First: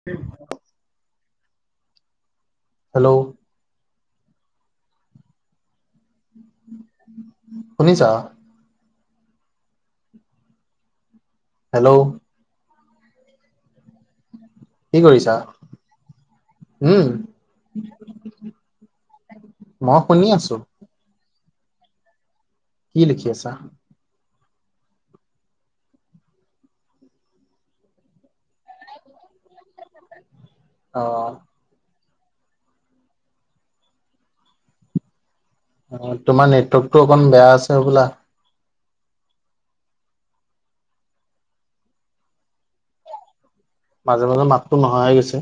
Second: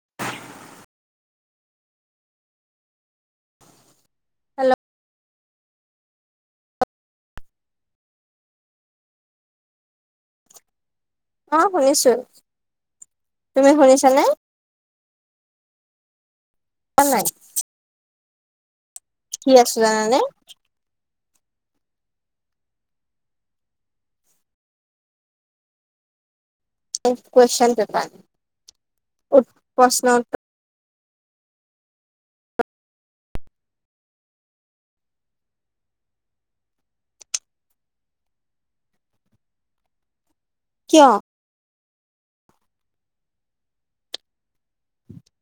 [unintelligible] Hello. Hello. শুনিছা। অ', hello শুনিছো, তুমি শুনিছানে। কি কৰিছা, উম। নাই কি আছে মই জানানে। শুনি আছো। কি লিখি আছা। [unintelligible] কুৱেছন পেপাৰ, [unintelligible] প্ৰশ্ন উত্তৰ অ'। অ', তোমাৰ নেটৱৰ্কটো অকন বেয়া আছে হ'বলা। কিয়। মাজে- মাজে মাততো নহা হৈ গৈছে।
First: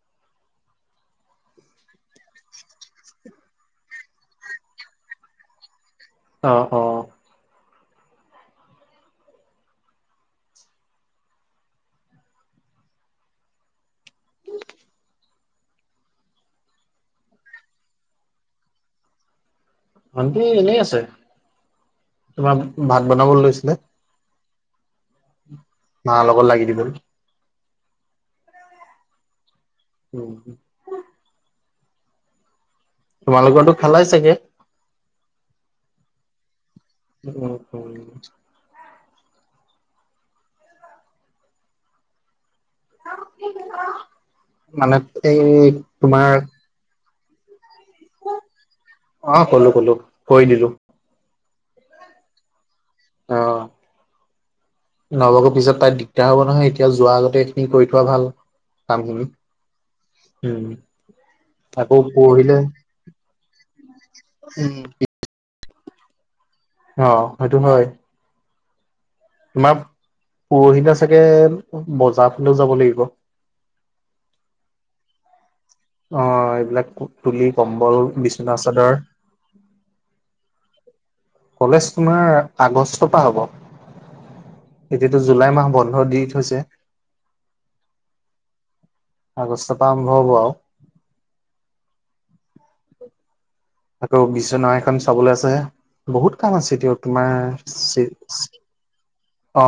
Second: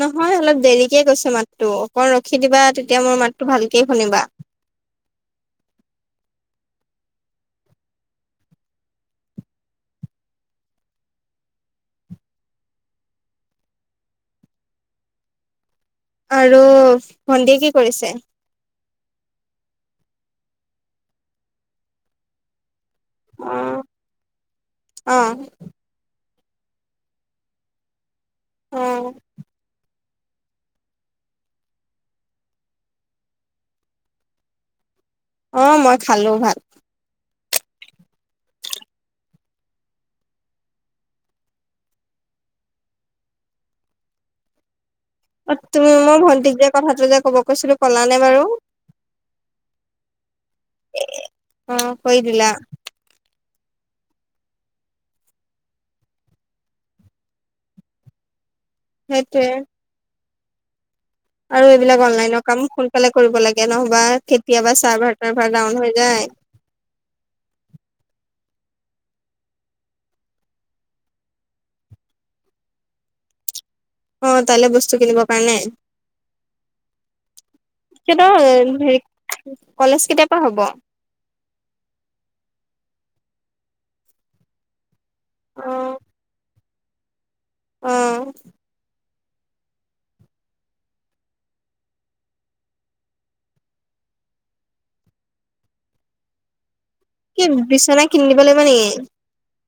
নহয় অলপ দেৰিকে গৈছে মাতটো, অকণ ৰখি দিবা তেতিয়া মোৰ মাতটো ভালকে শুনিবা। অ', অ'। আৰু ভণ্টীয়ে কি কৰিছে। ভণ্টি এনেই আছে, তোমাৰ ভাত বনাব অ লৈছিলে। অ'। মাৰ লগত লাগি দিব অ'। উম। তোমালোকৰতো খালাই চাগে। অ', মই খালো ভাত। [unintelligible] [unintelligible] মানে অ এই তুমি মই তোমাৰ ভন্টিক যে কথাটো যে ক'ব কৈছিলো ক'লা নে বাৰু? অ', ক'লো ক'লো কৰি দিলো। এ অ কৈ দিলা? অ। [unintelligible] পিছত তাই দিগদাৰ হ'ব নহয়। এতিয়া যোৱা আগতে এইখিনি কৰি থোৱা ভাল কামখিনি। সেইটোয়ে উম। আৰু আকৌ এইবিলাক অনলাইনৰ পৰহিলে কাম সোনকালে কৰিব লাগে। নহ'বা উম কেতিয়াবা চাৰ্ভাৰ-টাৰ্ভাৰ ডাউন হৈ যায়। অ, সেইটো হয়। তোমাৰ পৰহিলে চাগে বজাৰ ফালেও যাব লাগিব। অ, তালে বস্তু কিনিব কাৰণে? অ, এইবিলাক তুলি, কম্বল, সিহঁতৰ বিচনা চাদৰ হেৰি কলেজ কেতিয়া পা হ'ব? কলেজ তোমাৰ আগষ্ট পা হ'ব। এতিয়াতো জুলাই মাহ বন্ধ দি থৈছে। উম। আগষ্ট পা আৰম্ভ হ'ব আও। আকৌ বিচনা এখন চাবলে আছে। বহুত কাম আছে এতিয়াওঁ। তোমাৰ কি বিচনা কিনি দিব [unintelligible] লাগিব নেকি? অ,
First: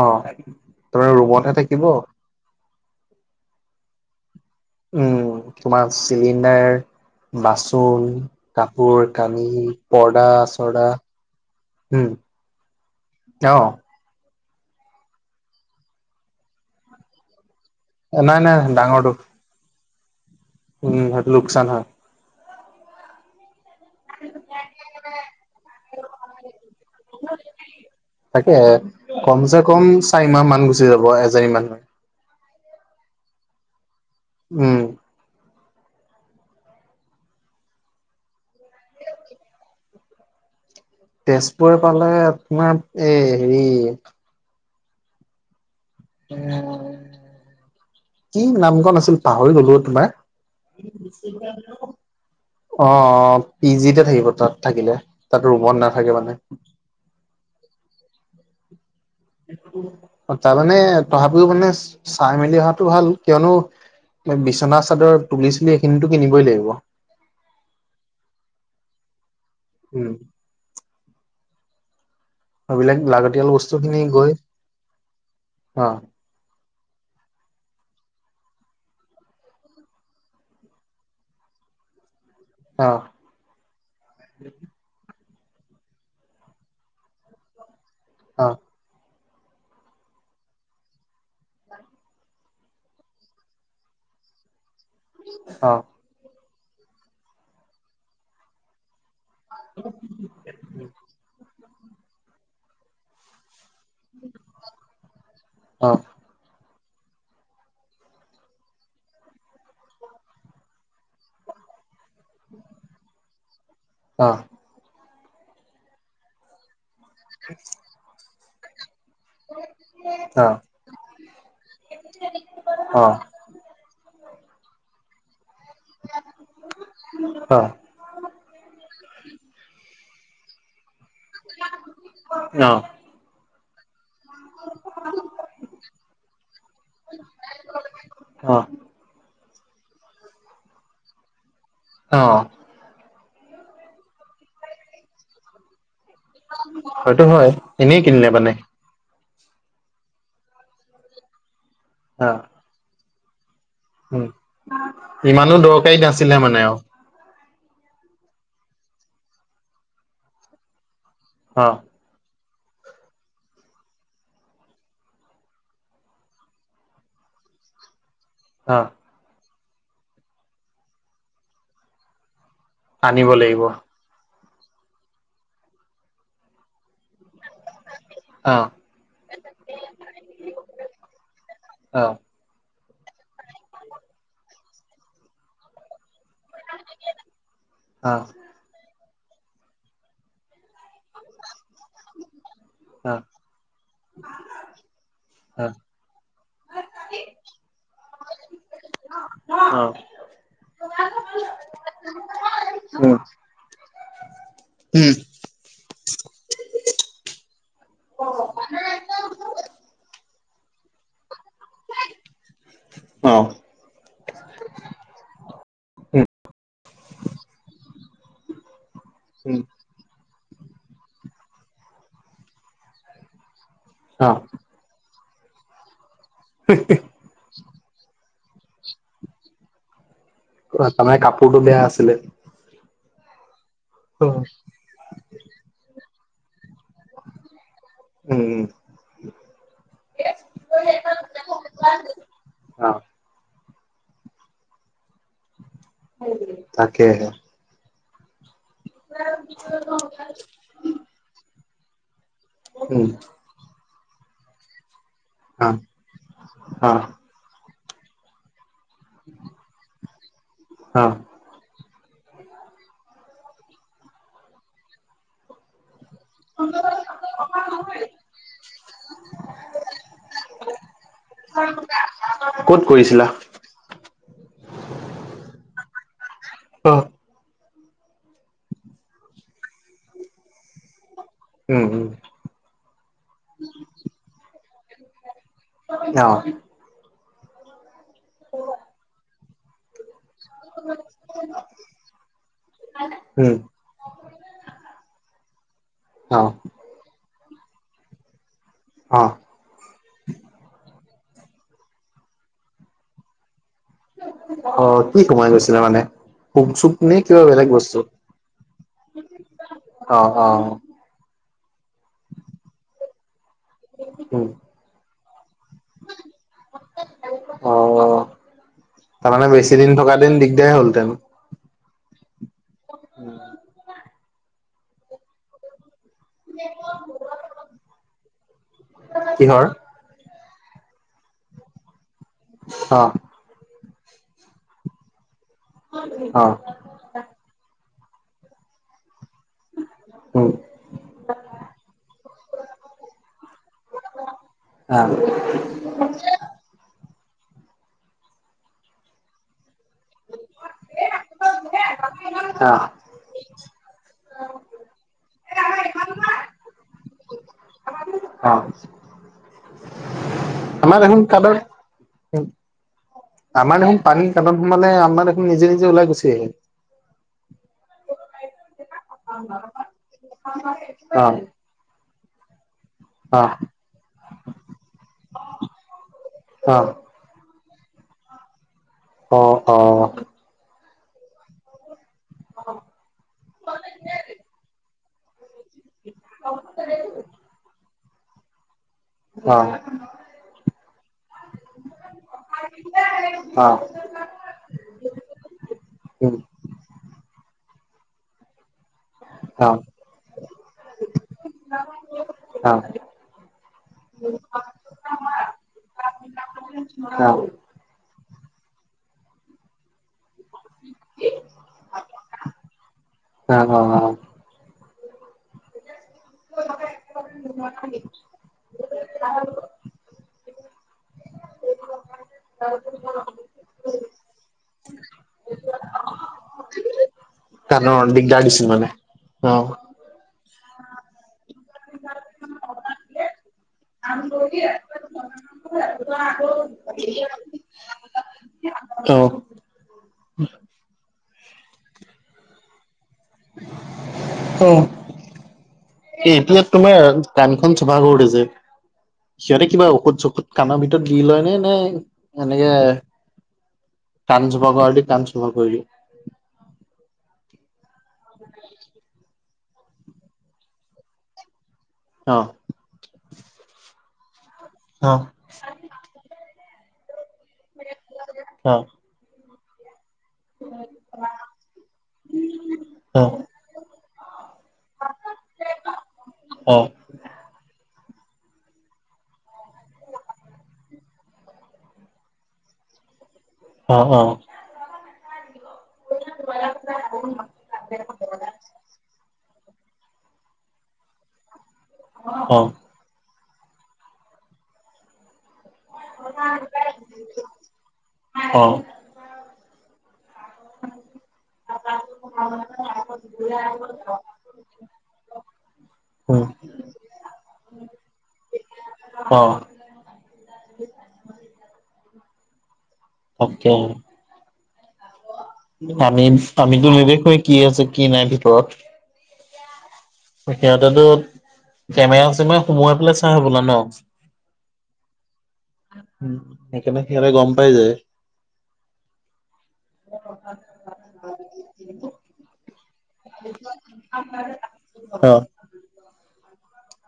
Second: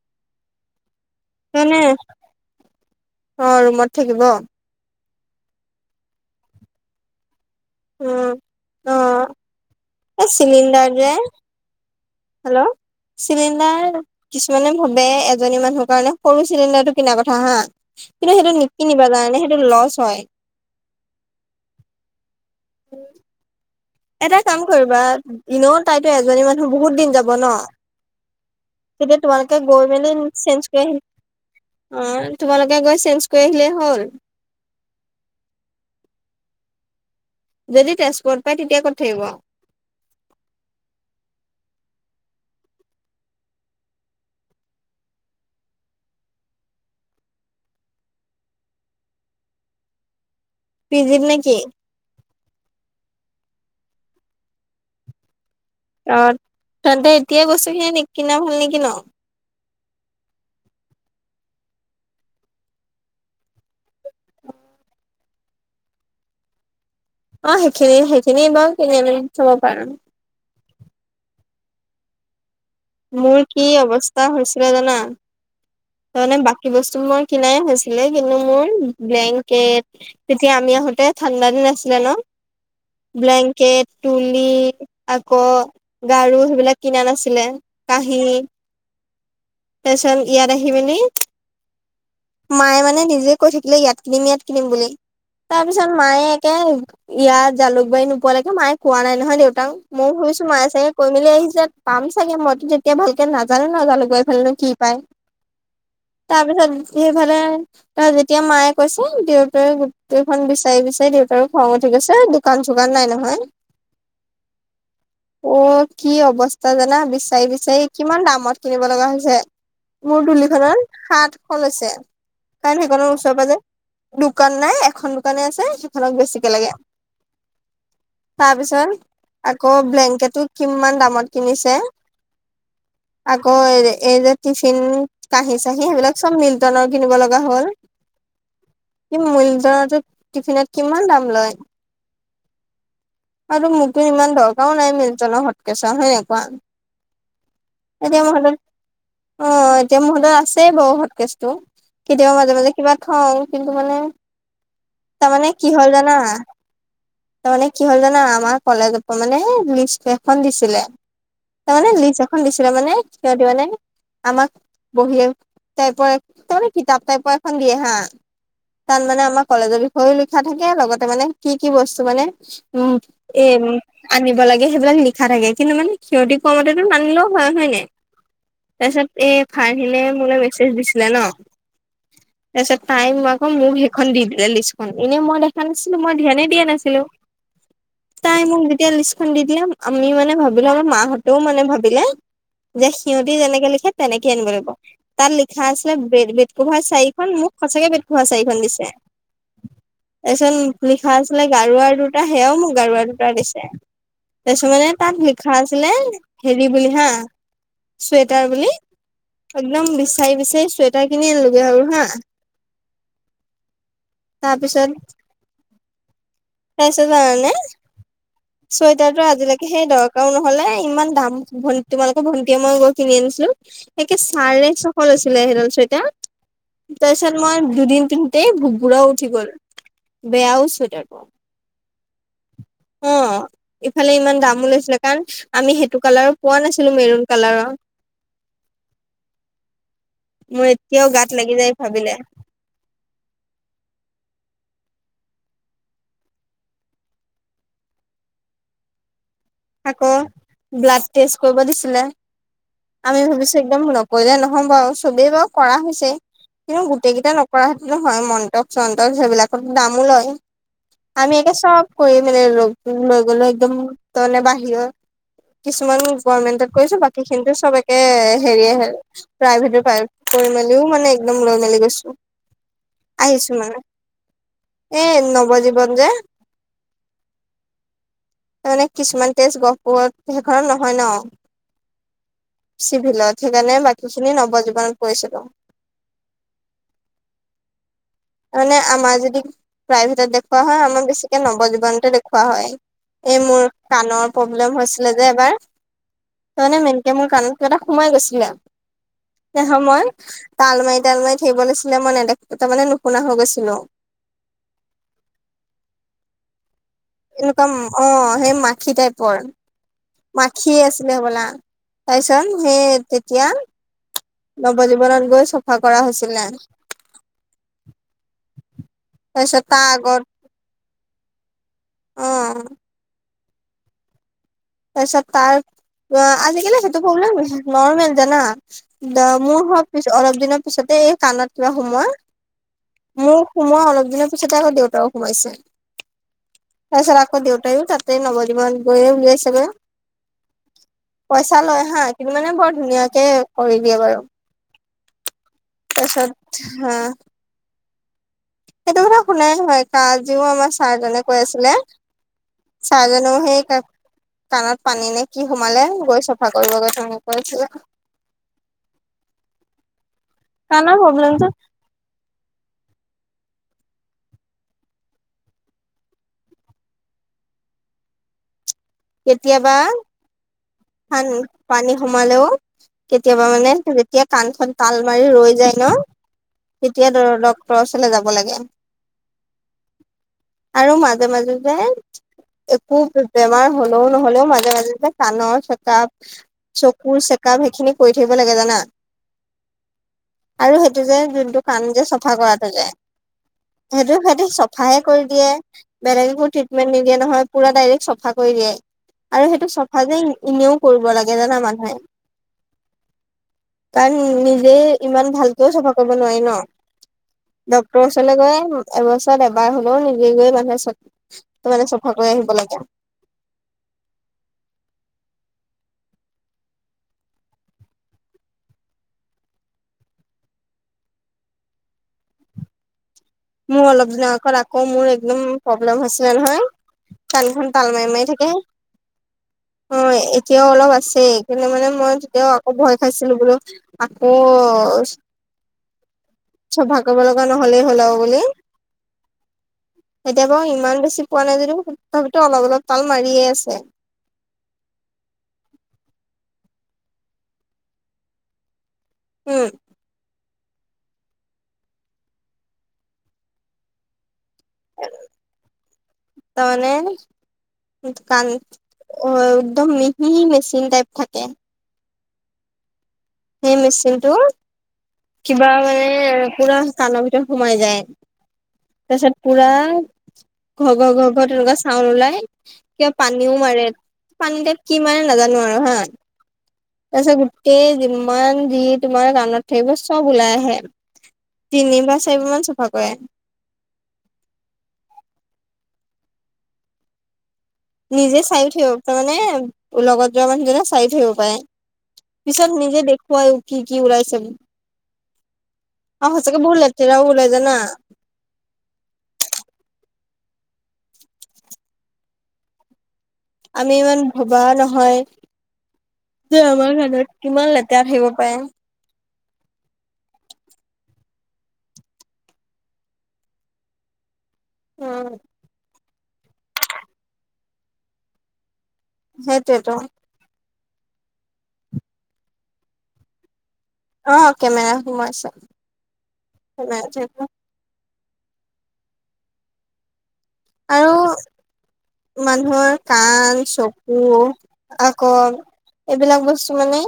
তোমাৰ ৰুমতহে মানে থাকিব। অ, ৰুমত থাকিব? উম, তোমাৰ চিলিণ্ডাৰ বাচ চোন, উম। অ', কাপোৰ-কানি, এই চিলিণ্ডাৰ পৰ্দা-চৰ্দা, যে হু। হেল্ল'। চিলিণ্ডাৰ কিছুমানে ভাবে এজনী মানুহৰ কাৰণে সৰু চিলিণ্ডাৰটো কিনা কথা হা। কিন্তু নাই নাই সেইটো ডাঙৰটো নিকিনিবা জানানে সেইটো লছ হয়। উম, হেটো লোকচান হয়। এটা কাম কৰিবা, ইনেওঁ তাইতো এজনী মানুহ বহুত দিন যাব ন। তাকে তেতিয়া তোমালোকে কমচে কম গৈ মেলি চাৰি চেঞ্জ মাহমান কৰি গুচি আহি যাব এজনী মানুহৰ। অ, তোমালোকে গৈ চেঞ্জ কৰি আহিলেই হ'ল। উম। যদি তেজপুৰত পাই তেতিয়া ক'ত থাকিব? তেজপুৰ পালে আপোনাৰ এ হেৰি এ কি নাম কন আছিল পাহৰি গ'লো অ তোমাৰ। পি জিত নে কি? [unintelligible] অ, অ পি জিতে থাকিব তাত থাকিলে। তাত ৰুমত না অ, তেন্তে এতিয়াই বস্তুখিনি নিকিনা ভাল নেকি ন? অ তাৰমানে তথাপিও মানে চাই মেলি অহাটো ভাল। কিয়নো [unintelligible] বিচনা চাদৰ তুলি-চুলি এইখিনিটো কিনিবই লাগিব। অ, সেইখিনি সেইখিনি বাও কিনি আনি থব পাৰা। উ। সেইবিলাক মোৰ লাগতিয়াল কি বস্তুখিনি অৱস্থা গৈ, অ। তামানে বাকী বস্তু মোৰ কিনাই হৈছিলে, কিন্তু মোৰ ব্লেংকেট তেতিয়া আমি আহোতে ঠাণ্ডা দিন আছিলে ন। অ। ব্লেংকেট, তুলি আকৌ গাৰু সেইবিলাক কিনা নাছিলে। কাঁহী, অ তাছত ইয়াত আহি আহি মেলি মায়ে মানে নিজে কৈ থাকিলে ইয়াত কিনিম, ইয়াত কিনিম বুলি। অ তাৰপিছত মায়ে একে ইয়াত জালুকবাৰী নোপোৱালৈকে মায়ে কোৱা নাই নহয় দেউতাও। মও ভাবিছো মায়ে চাগে কৈ মেলি আহিছে। পাম চাগে। মইতো তেতিয়া ভালকে নাজানো ন জালুকবাৰী ফালেনো কি পায়। অ। তাৰপিছত সেইফালে তা যেতিয়া মায়ে কৈছে দেউতাও গোটেইখন বিচাই বিচাই দেউতাৰো খং উঠি গৈছে, দো দোকান-চোকান নাই নহয়। অহ। অ, কি অৱস্থা জানা? বিচাৰি বিচাৰি কিমান দামত কিনিব লগা হৈছে। [unintelligible] মোৰ অ তুলিখনত সাতশ লৈছে। কাৰণ সেইখনৰ অ', ওচৰ-পাজৰে দোকান নাই। এখন দোকানে আছে, সিখনক বেছিকে লাগে। অ', তাৰপিছত আকৌ ব্লেংকেটো কিমান দামত কিনিছে। অ', আকৌ এই যে এই যে তি টিন, কাঁহি-চাঁহি সেইবিলাক চব মিল্টনৰ কিনিব লগা হ'ল। অ', কি মিল্টনৰটোত টিফিনত কিমান দাম লয়। অ। আৰুটো মোকটো ইমান দৰকাৰো নাই মিল্টনৰ হটকেচৰ। হয় নাই কোৱা। সেটো হয়। এনেই এতিয়া কিনিলে মোৰ মানে হাতত, অ এতিয়া হাতত আছেই বাও হটকেচটো। কেতিয়াবা অ', মাজে মাজে কিবা থওঁ কিন্তু মানে, উম, তাৰমানে ইমানো কি হ'ল দৰকাৰী জানা? নাছিলে মানে আৰু তা মানে কি হ'ল জানা? আমাৰ কলেজ পা মানে লিষ্ট এখন দিছিলে। অ', তাৰমানে লিষ্ট এখন দিছিলে মানে সিহঁতি মানে আমাক বহী টাইপৰ এ তা মানে কিতাপ টাইপৰ এখন দিয়ে হা। অ। তাত মানে আমাৰ কলেজৰ বিষয়েও লিখা থাকে, লগতে মানে কি কি বস্তু মানে উম আনিব এ লাগিব অ', উম আনিব লাগে সেইবিলাক লিখা থাকে, কিন্তু মানে সিহঁতি কোৱামতেটো নানিলেও হয়, হয় নাই? অ', তাপিছত এই ফাৰহিলে মোলে মেচজ দিছিলে ন। অ', তাছত তাই মোক আকৌ মোক সেইখন দি দিলে লিষ্টখন। এনেই মই দেখা নাছিলো। মই ধ্যানে [unintelligible] নাছিলো অ', তাই মোক যেতিয়া লিষ্ট খন দি দিলে আমি মানে ভাবিলো, আমাৰ মাহঁতেও মানে ভাবিলে যে অ', সিহঁতি যেনেকে লিখে তেনেকে আনিব লাগিব। তাত লিখা আছিলে বেদ বেদ কভাৰ চাৰি খন মোক সঁচাকে বেদ কভাৰ চাৰিখন দিছে। অ', তাছত লিখা আছিলে গাৰুৱাৰ দুটা। সেয়াও মোক গাৰুৱাৰ উম, দুটা দিছে। তাছত মানে উম, তাত লিখা আছিলে হেৰি বুলি হা চুৱেটাৰ বুলি। একদম বিচাৰি বিচাৰি চুৱেট টাৰ কিনি আনিলোগে আৰু হা। অ', তাপিছত উম, তাপিছত জানা নে চুৱেটাৰটো উম, আজিলেকে হেই দৰকাৰো নহ'লে, ইমান দাম ভন তোমালোকৰ ভণ্টিয়ে মই গৈ কিনি আনিছিলো। একে অ', চাৰে ছশ লৈছিলে সেইডাল চুৱেটা। তাপিছত মই দুদিন পিন্ধোতেই ভু-ভুৰা উঠি গল। বেয়াও কোৱা, চুৱেটাৰটো তামানে কাপোৰটো বেয়া আছিলে। অ, ইফালে ইমান উম, দামো লৈছিলে কাৰণ আমি সেইটো কালাৰৰ পোৱা নাছিলো মেৰুন কালাৰৰ। উম, উম। মোৰ এতিয়াও গাত লাগি যায় ভাবিলে। অ। [unintelligible] তাকেহে। আকৌ [unintelligible] ব্লাড টেষ্ট কৰিব দিছিলে। উম, আমি ভাবিছো একদম নকৰিলে নহ'ব আও। চবেই বাও অ', কৰা হৈছে, কিন্তু অ', গোটে কিটা নকৰা হেতেনো হয়। মন্ত চন্তচ সেইবিলাকত দামো লয়। অ। আমি একে চব কৰি মেলি লগ লৈ গ'লো একদম তানে বাহিৰৰ কিছুমান গৰ্মেন্টত কৰিছো। বাকীখিনিটো চব একে হেৰিয়ে হে প্ৰাইভেট পাই কৰি মেলিও মানে একদম লৈ মেলি গৈছো। ক'ত কৰিছিলা? আহিছো মানে। এ নৱজীৱন যে, অ', তা মানে কিছুমান টেষ্ট গহপুৰত সেইখনত নহয় ন। উম, উম। চিভিলত সেইকাৰণে বাকীখিনি নবজীৱনত কৰিছিলো। অ। তা মানে আমাৰ যদি প্ৰাইভেটত দে দেখোৱা হয় আমাৰ বেছিকে নব জীৱনতে দেখুওৱা হয়। এই উম মোৰ কাণৰ প্ৰব্লেম হৈছিলে যে এবাৰ। অ। তা মানে মেনকে মোৰ কাণত কিবা এটা সোমাই গৈছিলে। অ। নহয়, মই তাল মাৰি তাল মাৰি থাকিব লৈছিলে। মই নেদেখো তাৰমানে নুশুনা হৈ গৈছিলো। অ, কি কমাই গৈছিলে মানে? পোক-চোক নে কিবা এনেকুৱা বেলেগ বস্তু অ সেই মাখি টাইপৰ, অ অ মাখিয়ে আছ ছিলে হ'বলা। তাছত সেই তেতিয়া উম নৱজীৱনত গৈ চফা কৰা হৈছিলে। অ, তাৰমানে তাৰপিছত বেছি তাৰ দিন থকা আগত হেতেন দিগদাৰে হ'লহেতেন। অ। [unintelligible] উম। তাৰপিছত তাৰ আ আজি-কালি সেইটো প্ৰব্লেম [unintelligible] নৰ্মেল জানা। দা কিহৰ মোৰ হ পিছ অলপ দিনৰ পিছতে এই কাণত কিবা সোমোৱা। অ। মোৰ সোমোৱা অলপ দিনৰ পিছতে আকৌ দেউতাও সোমাইছে। অ। তাছত আক' দেউতাইও তাতে নৱজীৱনত গৈয়ে উলিয়াইছ উম [unintelligible] পইচা লয় হা, কিন্তু মানে বৰ ধুনীয়াকে কৰি দিয়ে বাৰু। আ। তাছত হা সেইটো কথা শুনাই নহয়। আজিও আমাৰ ছাৰজনে কৈ আছিলে, আহ ছাৰজনেও সেই ক কাণত পানী নে কি সোমালে, গৈ চফা কৰিব গৈ [unintelligible] অ'। কাণৰ আমাৰ দেখোন প্ৰব্লেমটো [unintelligible] আমাৰ দেখোন পানী কাণত সোমালে আমাৰ দেখোন নিজে-নিজে ওলাই গুচি আহিল। কেতিয়াবা [unintelligible] কাণ অ'। পানী সোমালেও। অ', অ', কেতিয়াবা মানে যেতিয়া কাণখন তাল মাৰি ৰৈ যায় ন, তেতিয়া [unintelligible] ডক্টৰৰ ওচৰলে যাব লাগে। অ', অ'। আৰু মাজে- মাজে যে, একো বেমাৰ হ'লেও নহ'লেও মাজে মাজে যে কাণৰ চেকাপ, চকুৰ চেকাপ সেইখিনি কৰি থাকিব লাগে জানা। অ'। আৰু সেইটো যে যোনটো কাণ যে চফা কৰাটো যে। অ'। সেইটো-সিহঁতি চ চফাহে কৰি দিয়ে, বেলেগ উম, একো ট্ৰিটমেণ্ট নিদিয়ে নহয়, পুৰা ডাইৰেক্ট চফা কৰি দিয়ে। আৰু সেইটো অ'। চফা যে ইনেও কৰিব লাগে জানা মানুহে। অ', অ', কাৰণ নিজে ইমান ভালকৈও চফা কৰিব নোৱাৰি ন। [unintelligible] ডক্টৰৰ ওচৰলে গৈ এবছৰত এবাৰ হ'লেও নিজে গৈ মানুহে চে ত' মানে চফা কৰি আহিব লাগে। অ', অ', অ'। [unintelligible] [unintelligible] মোৰ অলপ দিনৰ আগত আকৌ মোৰ একদম প্ৰব্লেম হৈছিলে নহয়। কাণখন তাল কাণৰ মাৰি- মাৰি দিগদাৰ থাকে। দিছিল মানে অ', এতিয়াও অলপ আছেই, কেলে মানে মই তেতিয়াও আকৌ ভয় খাইছিলো বোলো আকৌ [unintelligible] চফা কৰিব লগা নহ'লে হ'ল আও বুলি। অ'। এতিয়া বাৰু ইমান বেছি পোৱা নাই যদিও, তথাপিতো অলপ-অলপ তাল মাৰিয়ে আছে। অ'। এ এতিয়া তোমাৰ কাণখন চফা কৰোঁতে যে, সিহঁতে উম কিবা ঔষধ চৌ কাণৰ ভিতৰত দি লয় নে- নে এনেকে কাণ‌ চফা কৰাদি কাণ চফা কৰি দিওঁ। তাৰমানে কাণ অ', একদম মিহি মেচিন টাইপ থাকে। অ'। সেই মেচিনটো। অ'। কিবা মানে পুৰা কাণৰ ভিতৰত সোমাই যায়, অ তাৰপিছত পুৰা ঘ ঘ-ঘ-ঘ তেনেকুৱা চাউণ্ড ওলাই। কিবা অ পানীও মাৰে, পানীতে কি মাৰে নাজানো আৰু হা। তাৰ পিছত গোটেই যিমান যি তোমাৰ কাণত থাকিব, চব ওলাই আহে। তিন বাৰ চাৰি বাৰমান চাফা কৰে। অ', অ'। [unintelligible] নিজে চাই থৈব তাৰ মানে লগত যোৱা মানুহজনে চাই থৈ আহিব পাৰে। অ পিছত নিজে দেখুৱাইও কি-কি ওলাইছিল। সচাকে বহত লেতেৰা ওলাই যানা? অ'। [inaudible] আমি ইমান ভবা নহয় উম ত আমাৰ কাণত কিমান লেতেৰা আহিব পাৰে। অ'। অকে [unintelligible] উম। আমি আমিতো নেদেখুয়ে কি আছে কি নাই ভিতৰত। সেইটোৱে টো। সিহঁতেতো কেমেৰা-চেমেৰা সোমোৱাই পেলাই চাই হ'বলা ন? অ কেমেৰা সোমাইছে উম, সেইকাৰণে কেমেৰা সিহঁতে থাকিব গম পাই যায়। অ', অ'। আৰু মানুহৰ কাণ, চকু আক এইবিলাক বস্তু মানে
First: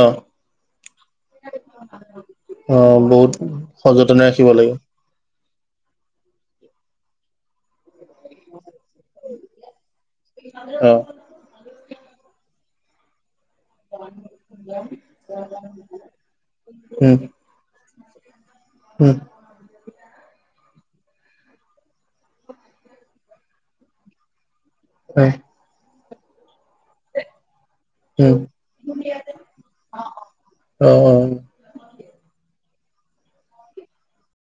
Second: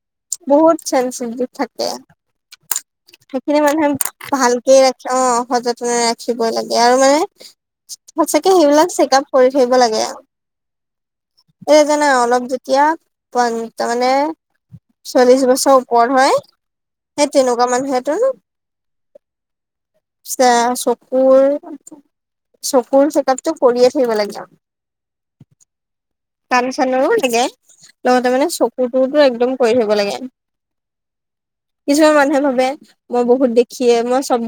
অ'। বহুত চেনচিটিভ থাকে। অ বহুত সেইখিনি মানুহে সযতনে ৰাখিব লাগে ভালকে ৰাখ অ', সযতনে ৰাখিবই লাগে আৰু মানে সচাকে সেইবিলাক চেক আপ কৰি থাকিব লাগে। অ এই জানা অলপ যেতিয়া [unintelligible] তাৰ মানে [inaudible] চল্লিশ বছৰৰ ওপৰত হয়, সেই তেনেকুৱা মানুহেটো হম আ চকুৰ চকুৰ শেকাপটো কৰিয়ে থাকিব লাগে যাম। হয়। কাণ চানৰো লাগে, লগতে উম মানে চকুৰটো টো একদম কৰি থব লাগে। অ অ কিছুমান মানুহে ভাবে মই বহুত দেখিয়ে, মই চব